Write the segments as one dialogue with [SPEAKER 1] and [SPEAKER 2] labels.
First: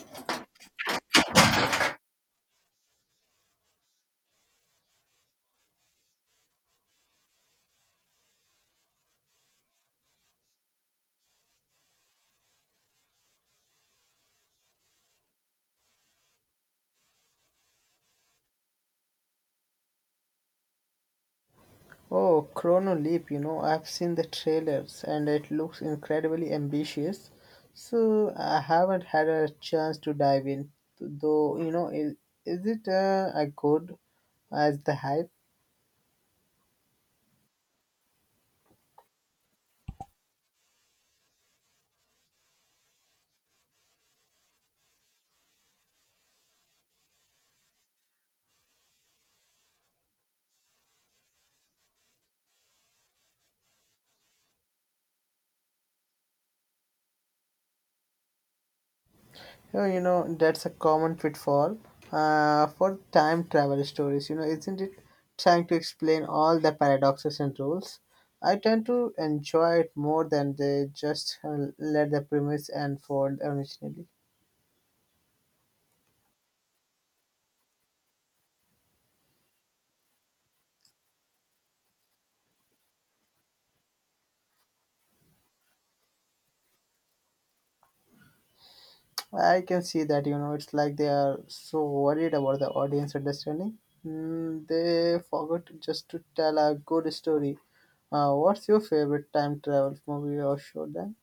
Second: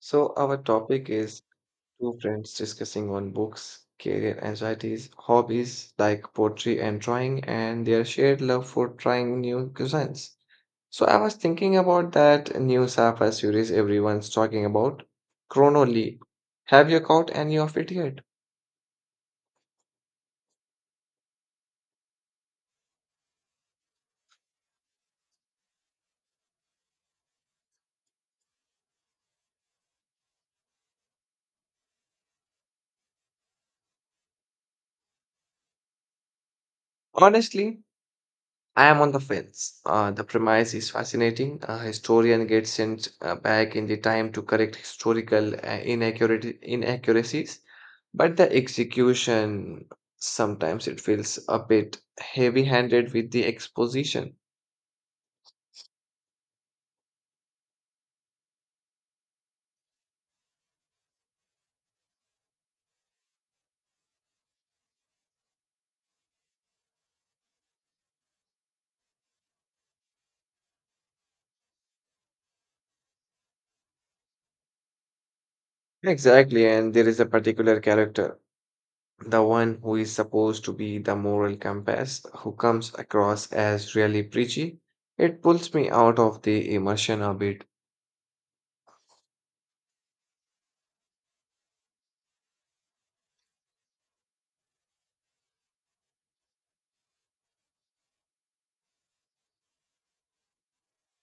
[SPEAKER 1] So our topic is two friends discussing on books, career anxieties, hobbies like poetry and drawing, and their shared love for trying new cuisines. So I was thinking about that new sci-fi series everyone's talking about, Chrono Leap. Have you caught any of it yet?
[SPEAKER 2] Oh, Chrono Leap, you know, I've seen the trailers and it looks incredibly ambitious. So I haven't had a chance to dive in, though, you know, is it as good as the hype?
[SPEAKER 1] Honestly, I am on the fence. The premise is fascinating. A historian gets sent back in the time to correct historical inaccuracies, but the execution sometimes it feels a bit heavy-handed with the exposition.
[SPEAKER 2] Oh, you know, that's a common pitfall for time travel stories, you know, isn't it? Trying to explain all the paradoxes and rules. I tend to enjoy it more than they just let the premise unfold originally.
[SPEAKER 1] Exactly, and there is a particular character, the one who is supposed to be the moral compass, who comes across as really preachy. It pulls me out of the immersion a bit.
[SPEAKER 2] I can see that, you know, it's like they are so worried about the audience understanding. Mm, they forgot just to tell a good story. What's your favorite time travel movie or show then?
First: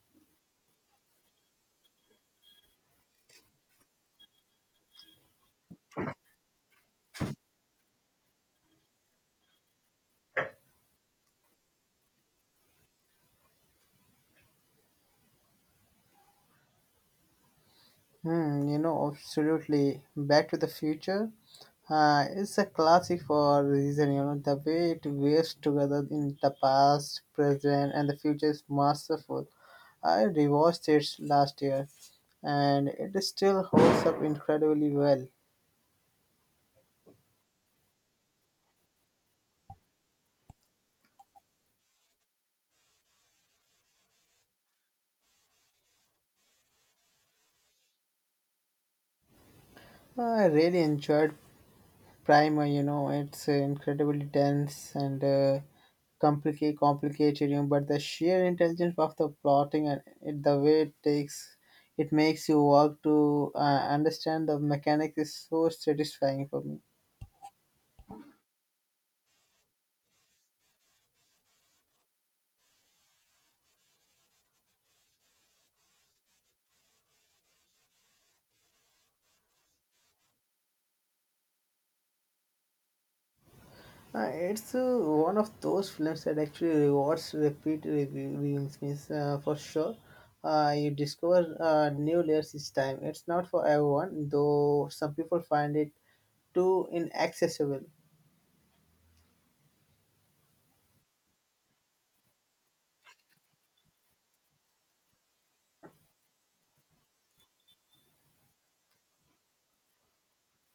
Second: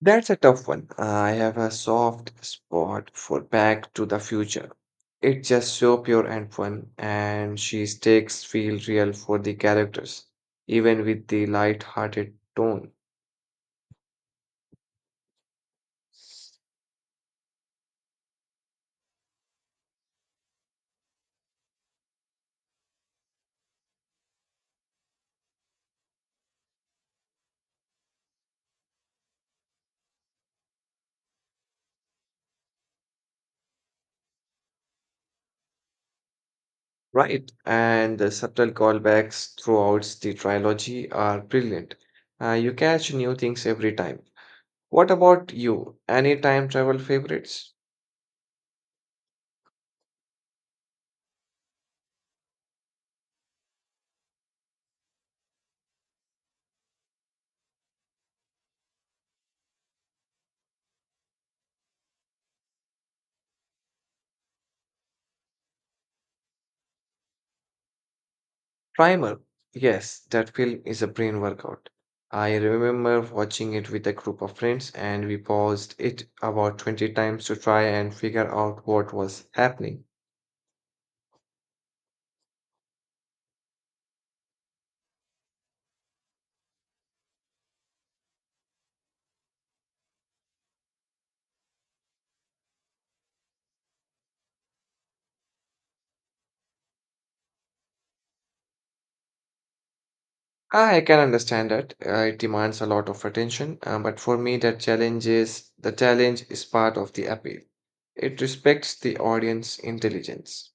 [SPEAKER 1] That's a tough one. I have a soft spot for Back to the Future. It's just so pure and fun, and she takes feel real for the characters, even with the light-hearted tone.
[SPEAKER 2] Hmm, you know, absolutely. Back to the Future. It's a classic for a reason, you know, the way it weaves together in the past, present, and the future is masterful. I rewatched it last year and it still holds up incredibly well.
[SPEAKER 1] Right, and the subtle callbacks throughout the trilogy are brilliant. You catch new things every time. What about you? Any time travel favorites?
[SPEAKER 2] Well, I really enjoyed Primer, you know, it's incredibly dense and complicated, you know, but the sheer intelligence of the plotting and it, the way it takes, it makes you work to understand the mechanics is so satisfying for me.
[SPEAKER 1] Primer. Yes, that film is a brain workout. I remember watching it with a group of friends and we paused it about 20 times to try and figure out what was happening.
[SPEAKER 2] It's one of those films that actually rewards viewings, means for sure. You discover new layers each time. It's not for everyone, though some people find it too inaccessible.
[SPEAKER 1] Ah, I can understand that. It demands a lot of attention, but for me that challenge is the challenge is part of the appeal. It respects the audience intelligence.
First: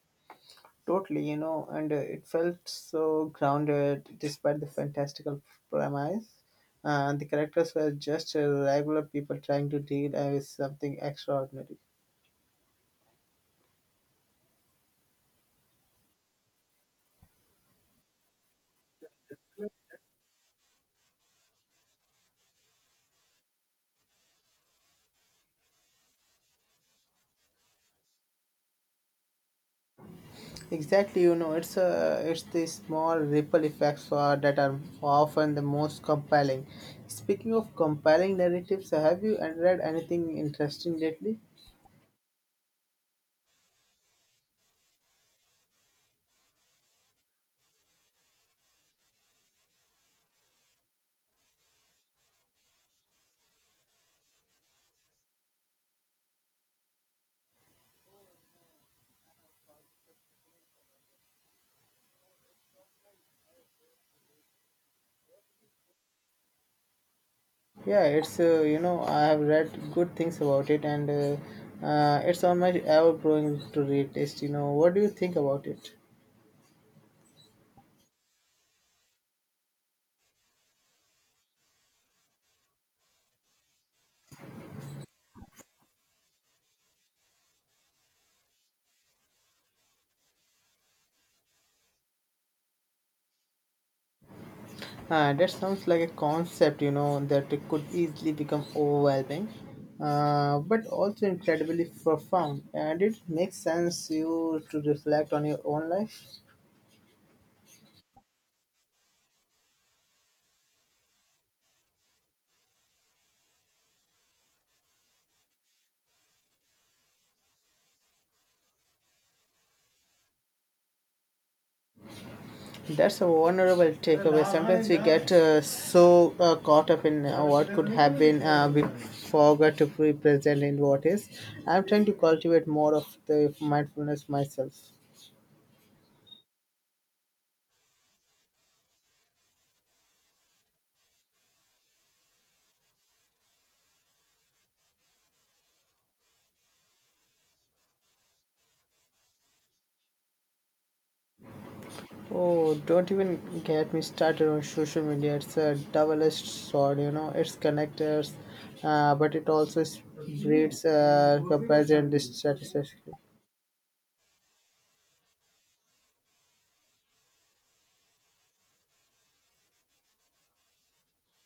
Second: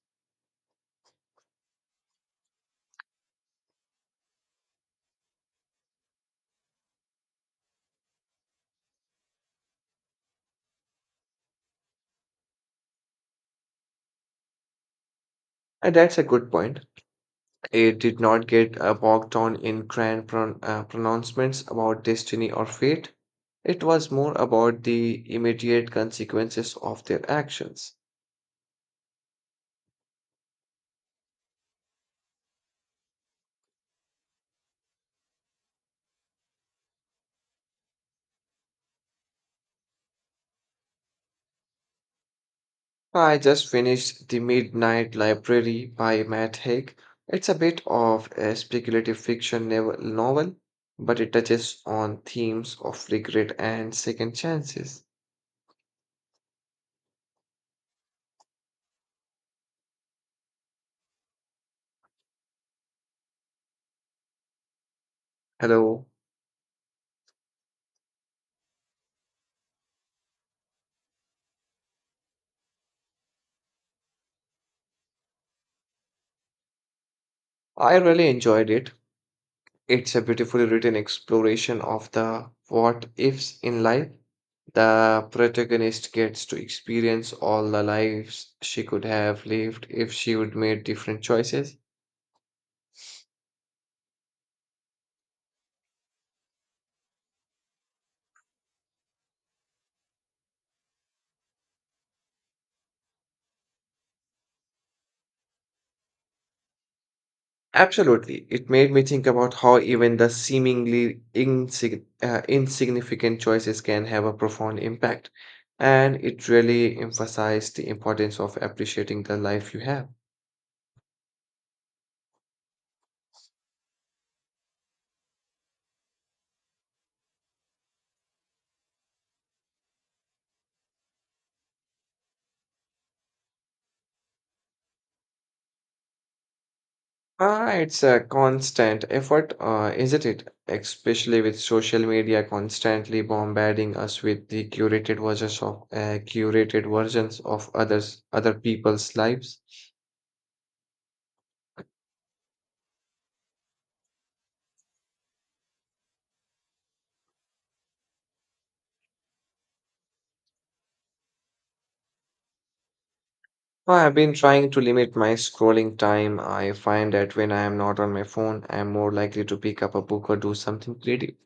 [SPEAKER 2] Totally, you know, and it felt so grounded despite the fantastical premise. And the characters were just regular people trying to deal with something extraordinary.
[SPEAKER 1] And that's a good point. It did not get bogged down in grand pronouncements about destiny or fate. It was more about the immediate consequences of their actions.
[SPEAKER 2] Exactly, you know, it's the small ripple effects that are often the most compelling. Speaking of compelling narratives, have you read anything interesting lately?
[SPEAKER 1] I just finished The Midnight Library by Matt Haig. It's a bit of a speculative fiction novel, but it touches on themes of regret and second chances. Hello.
[SPEAKER 2] Yeah, it's you know I have read good things about it, and it's on my ever-growing to read list. You know, what do you think about it?
[SPEAKER 1] I really enjoyed it. It's a beautifully written exploration of the what ifs in life. The protagonist gets to experience all the lives she could have lived if she would made different choices.
[SPEAKER 2] That sounds like a concept, you know, that it could easily become overwhelming, but also incredibly profound. And it makes sense you to reflect on your own life.
[SPEAKER 1] Absolutely. It made me think about how even the seemingly insignificant choices can have a profound impact. And it really emphasized the importance of appreciating the life you have.
[SPEAKER 2] That's a vulnerable takeaway. Sometimes we get so caught up in what could have been, we forget to be present in what is. I'm trying to cultivate more of the mindfulness myself.
[SPEAKER 1] Ah, it's a constant effort, isn't it? Especially with social media constantly bombarding us with the curated versions of other people's lives.
[SPEAKER 2] Oh, don't even get me started on social media. It's a double-edged sword, you know. It's connectors, but it also breeds comparison and dissatisfaction.
[SPEAKER 1] I have been trying to limit my scrolling time. I find that when I am not on my phone, I am more likely to pick up a book or do something creative.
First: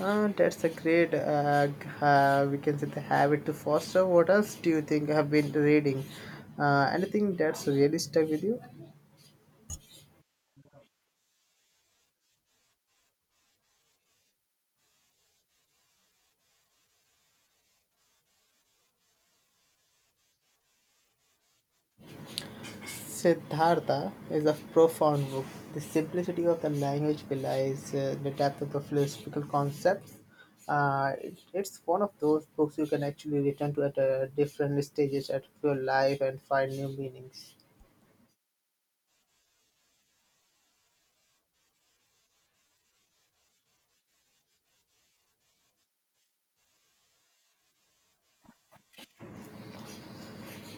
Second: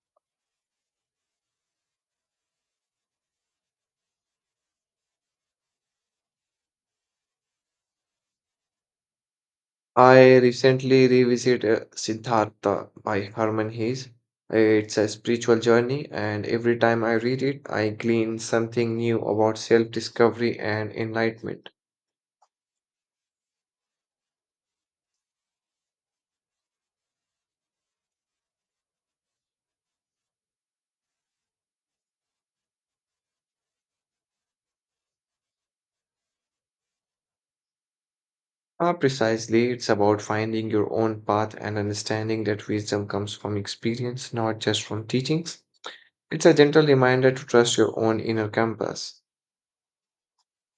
[SPEAKER 2] That's a great, we can say, the habit to foster. What else do you think you have been reading? Anything that's really stuck with you?
[SPEAKER 1] I recently revisited Siddhartha by Herman Hesse. It's a spiritual journey, and every time I read it, I glean something new about self discovery and enlightenment.
[SPEAKER 2] Siddhartha is a profound book. The simplicity of the language belies the depth of the philosophical concepts. It's one of those books you can actually return to at different stages of your life and find new meanings.
[SPEAKER 1] Ah, precisely, it's about finding your own path and understanding that wisdom comes from experience, not just from teachings. It's a gentle reminder to trust your own inner compass.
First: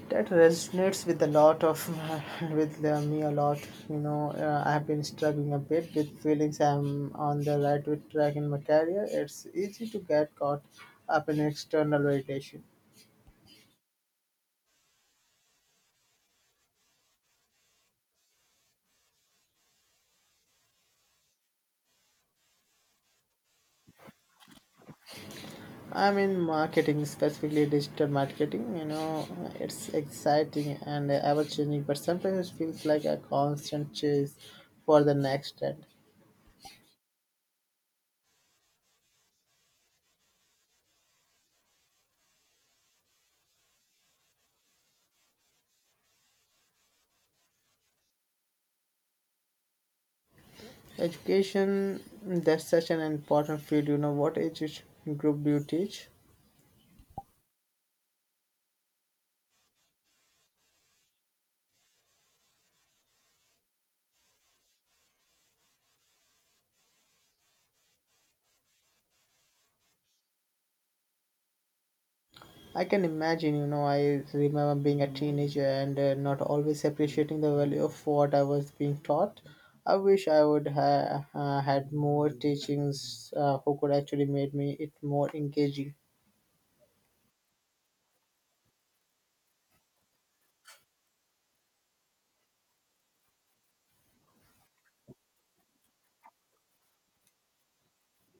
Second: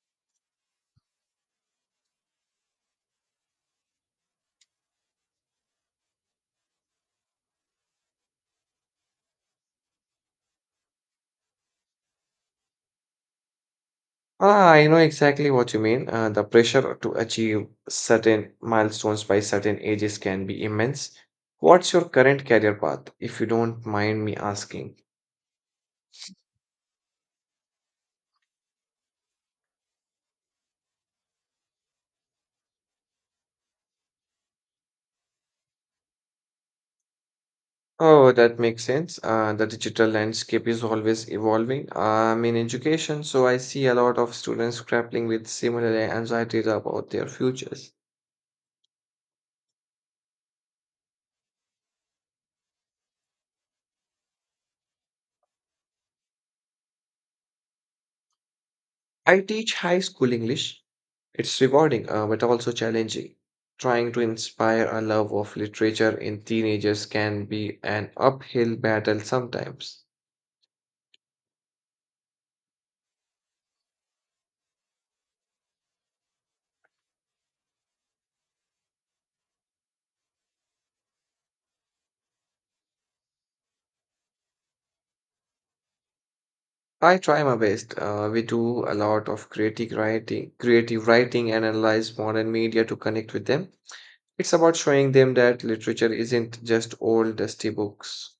[SPEAKER 2] That resonates with a lot of with me a lot. You know, I have been struggling a bit with feelings I'm on the right with track in my career. It's easy to get caught up in external validation.
[SPEAKER 1] Ah, I know exactly what you mean. The pressure to achieve certain milestones by certain ages can be immense. What's your current career path, if you don't mind me asking?
[SPEAKER 2] I'm in marketing, specifically digital marketing, you know, it's exciting and ever changing, but sometimes it feels like a constant chase for the next trend.
[SPEAKER 1] Oh, that makes sense. The digital landscape is always evolving. I'm in education, so I see a lot of students grappling with similar anxieties about their futures.
[SPEAKER 2] Education, that's such an important field, you know, what age group do you teach?
[SPEAKER 1] I teach high school English. It's rewarding, but also challenging. Trying to inspire a love of literature in teenagers can be an uphill battle sometimes.
[SPEAKER 2] I can imagine, you know, I remember being a teenager and not always appreciating the value of what I was being taught. I wish I would have had more teachings who could actually made me it more engaging.
[SPEAKER 1] I try my best. We do a lot of creative writing and analyze modern media to connect with them. It's about showing them that literature isn't just old dusty books.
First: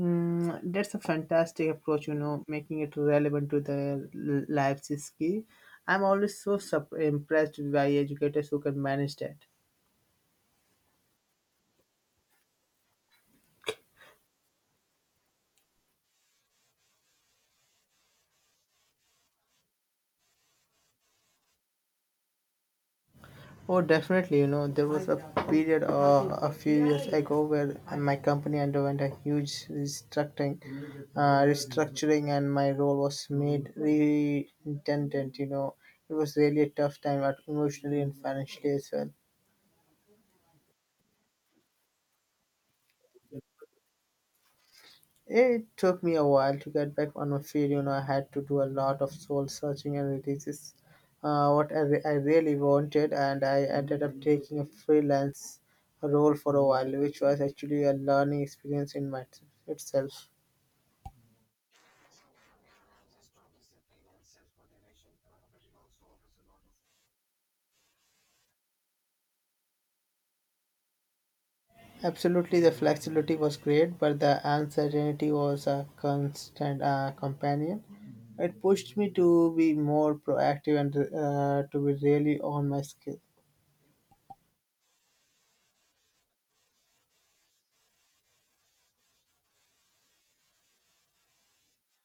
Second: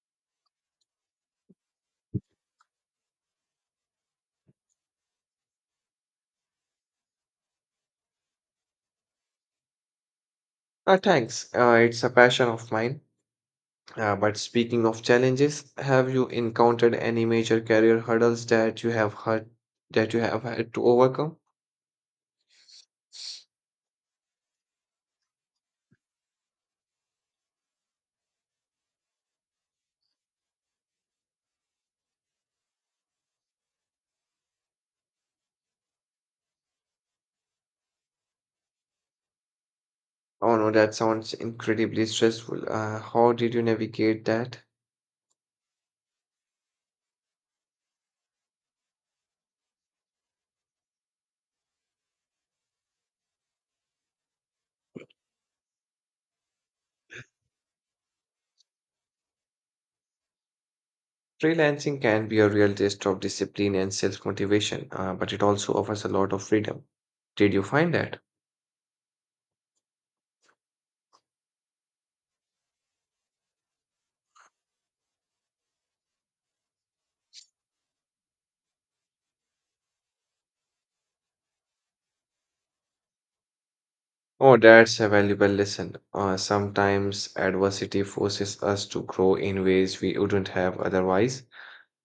[SPEAKER 2] Mm, that's a fantastic approach, you know, making it relevant to the lives is key. I'm always so impressed by educators who can manage that.
[SPEAKER 1] Thanks. It's a passion of mine. But speaking of challenges, have you encountered any major career hurdles that you have had to overcome?
[SPEAKER 2] Oh, definitely. You know, there was a period a few years ago where my company underwent a huge restructuring, and my role was made redundant. You know, it was really a tough time, but emotionally and financially as well.
[SPEAKER 1] Oh no, that sounds incredibly stressful. How did you navigate that?
[SPEAKER 2] It took me a while to get back on my feet. You know, I had to do a lot of soul searching, and this what I really wanted. And I ended up taking a freelance role for a while, which was actually a learning experience in my, itself.
[SPEAKER 1] Freelancing can be a real test of discipline and self-motivation, but it also offers a lot of freedom. Did you find that?
[SPEAKER 2] Absolutely, the flexibility was great, but the uncertainty was a constant companion. It pushed me to be more proactive and to be really on my skill.
[SPEAKER 1] Oh, that's a valuable lesson. Sometimes adversity forces us to grow in ways we wouldn't have otherwise.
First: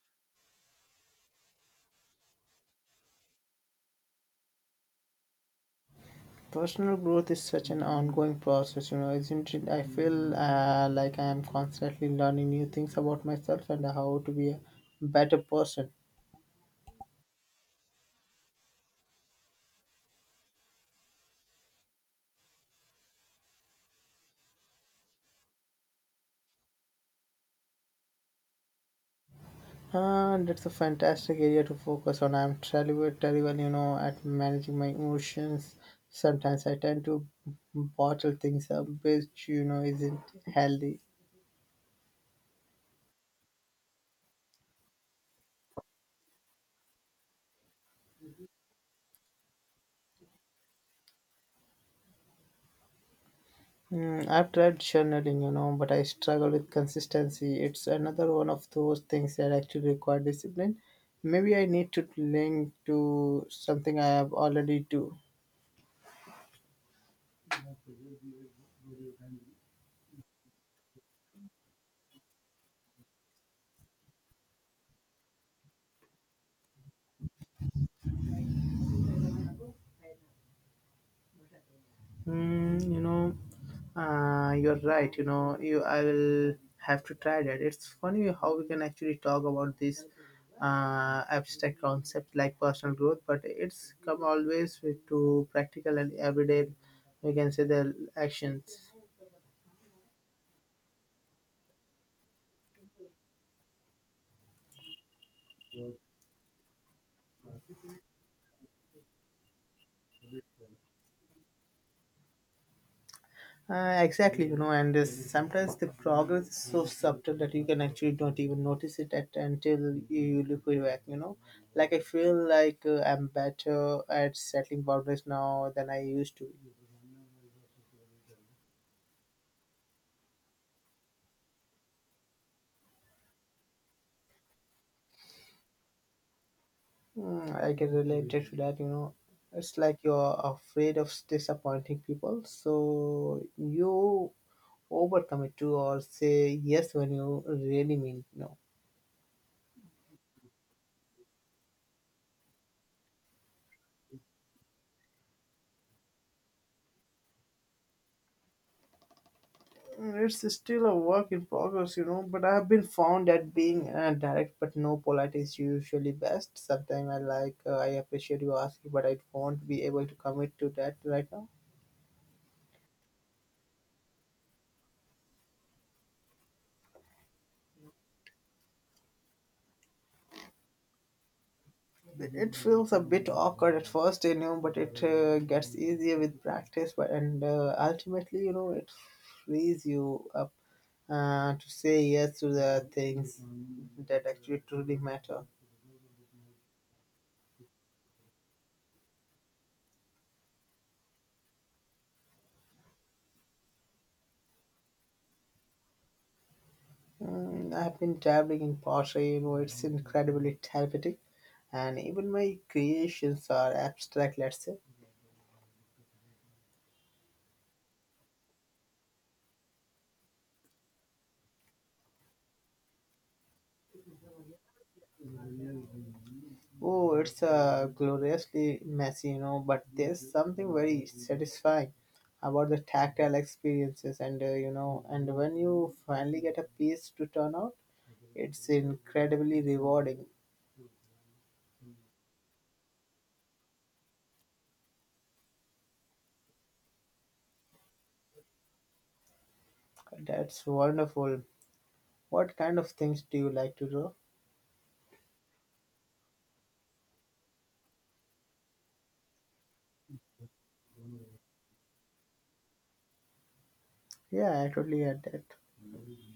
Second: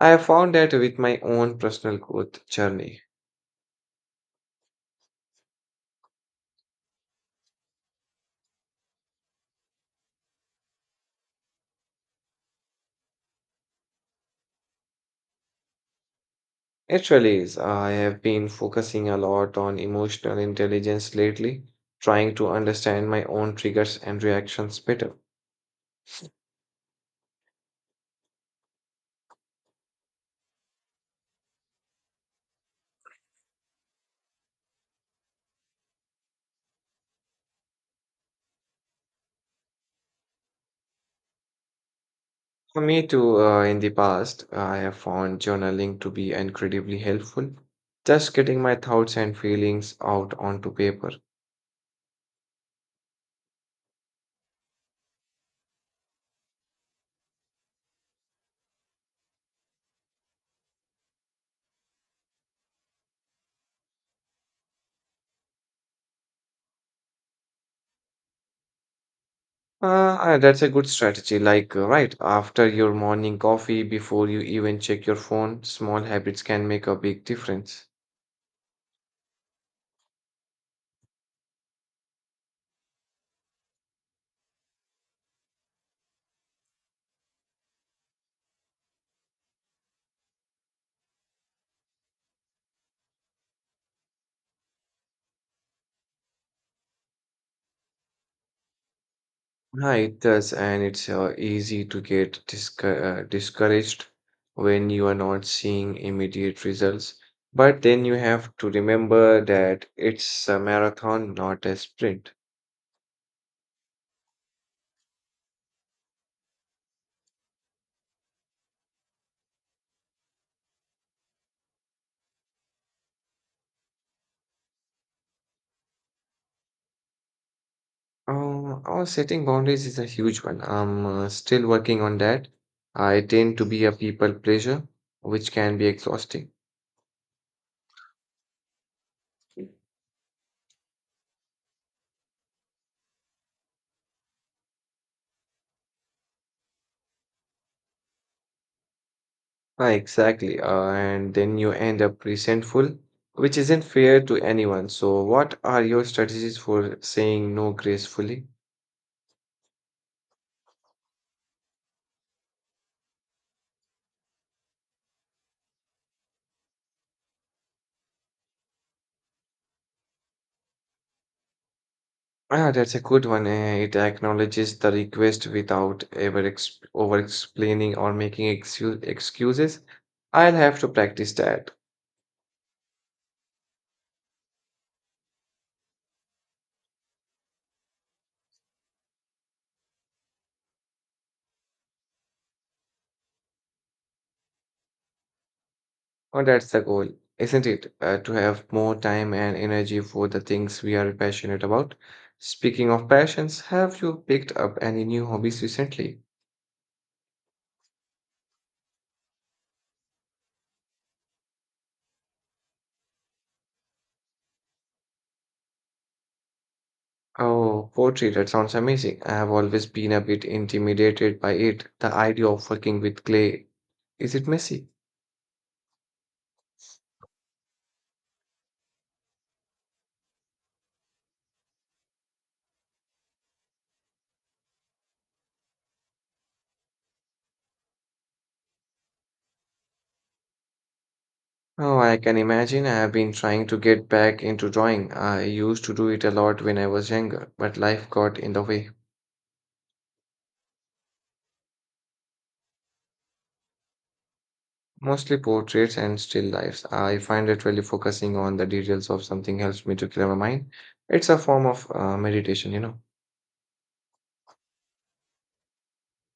[SPEAKER 1] I have found that with my own personal growth journey.
[SPEAKER 2] Personal growth is such an ongoing process, you know, isn't it? I feel like I am constantly learning new things about myself and how to be a better person.
[SPEAKER 1] It really is. I have been focusing a lot on emotional intelligence lately, trying to understand my own triggers and reactions better.
[SPEAKER 2] And it's a fantastic area to focus on. I'm terrible, you know, at managing my emotions. Sometimes I tend to bottle things up, which, you know, isn't healthy.
[SPEAKER 1] For me too, in the past, I have found journaling to be incredibly helpful, just getting my thoughts and feelings out onto paper.
[SPEAKER 2] Mm, I've tried journaling, you know, but I struggle with consistency. It's another one of those things that actually require discipline. Maybe I need to link to something I have already do.
[SPEAKER 1] That's a good strategy. Like, right after your morning coffee, before you even check your phone, small habits can make a big difference.
[SPEAKER 2] Mm, you know, you're right. You know, you I will have to try that. It's funny how we can actually talk about this abstract concept like personal growth, but it's come always with to practical and everyday. We can say the actions.
[SPEAKER 1] Yeah, it does, and it's easy to get discouraged when you are not seeing immediate results. But then you have to remember that it's a marathon, not a sprint.
[SPEAKER 2] Exactly, you know, and sometimes the progress is so subtle that you can actually don't even notice it at, until you look back, you know. Like, I feel like I'm better at settling boundaries now than I used to.
[SPEAKER 1] Oh, setting boundaries is a huge one. I'm still working on that. I tend to be a people pleaser, which can be exhausting.
[SPEAKER 2] Mm, I can relate to that, you know. It's like you're afraid of disappointing people, so you overcome it too, or say yes when you really mean no.
[SPEAKER 1] Ah, exactly. And then you end up resentful, which isn't fair to anyone. So, what are your strategies for saying no gracefully?
[SPEAKER 2] It's still a work in progress, you know, but I have been found that being direct but no polite is usually best. Sometimes I like, I appreciate you asking, but I won't be able to commit to that right now.
[SPEAKER 1] Ah, that's a good one. It acknowledges the request without ever ex over explaining or making excuses. I'll have to practice that.
[SPEAKER 2] It feels a bit awkward at first, you know, but it gets easier with practice, but and ultimately, you know, it frees you up to say yes to the things that actually truly matter.
[SPEAKER 1] Oh, that's the goal, isn't it? To have more time and energy for the things we are passionate about. Speaking of passions, have you picked up any new hobbies recently?
[SPEAKER 2] Mm, I've been dabbling in pottery, you know, it's incredibly therapeutic, and even my creations are abstract, let's say.
[SPEAKER 1] Oh, poetry, that sounds amazing. I have always been a bit intimidated by it, the idea of working with clay. Is it messy?
[SPEAKER 2] Oh, it's gloriously messy, you know, but there's something very satisfying about the tactile experiences, and you know, and when you finally get a piece to turn out, it's incredibly rewarding.
[SPEAKER 1] Oh, I can imagine. I have been trying to get back into drawing. I used to do it a lot when I was younger, but life got in the way.
[SPEAKER 2] That's wonderful. What kind of things do you like to draw?
[SPEAKER 1] Mostly portraits and still lifes. I find that really focusing on the details of something helps me to clear my mind. It's a form of meditation, you know.
[SPEAKER 2] Yeah, I totally get that.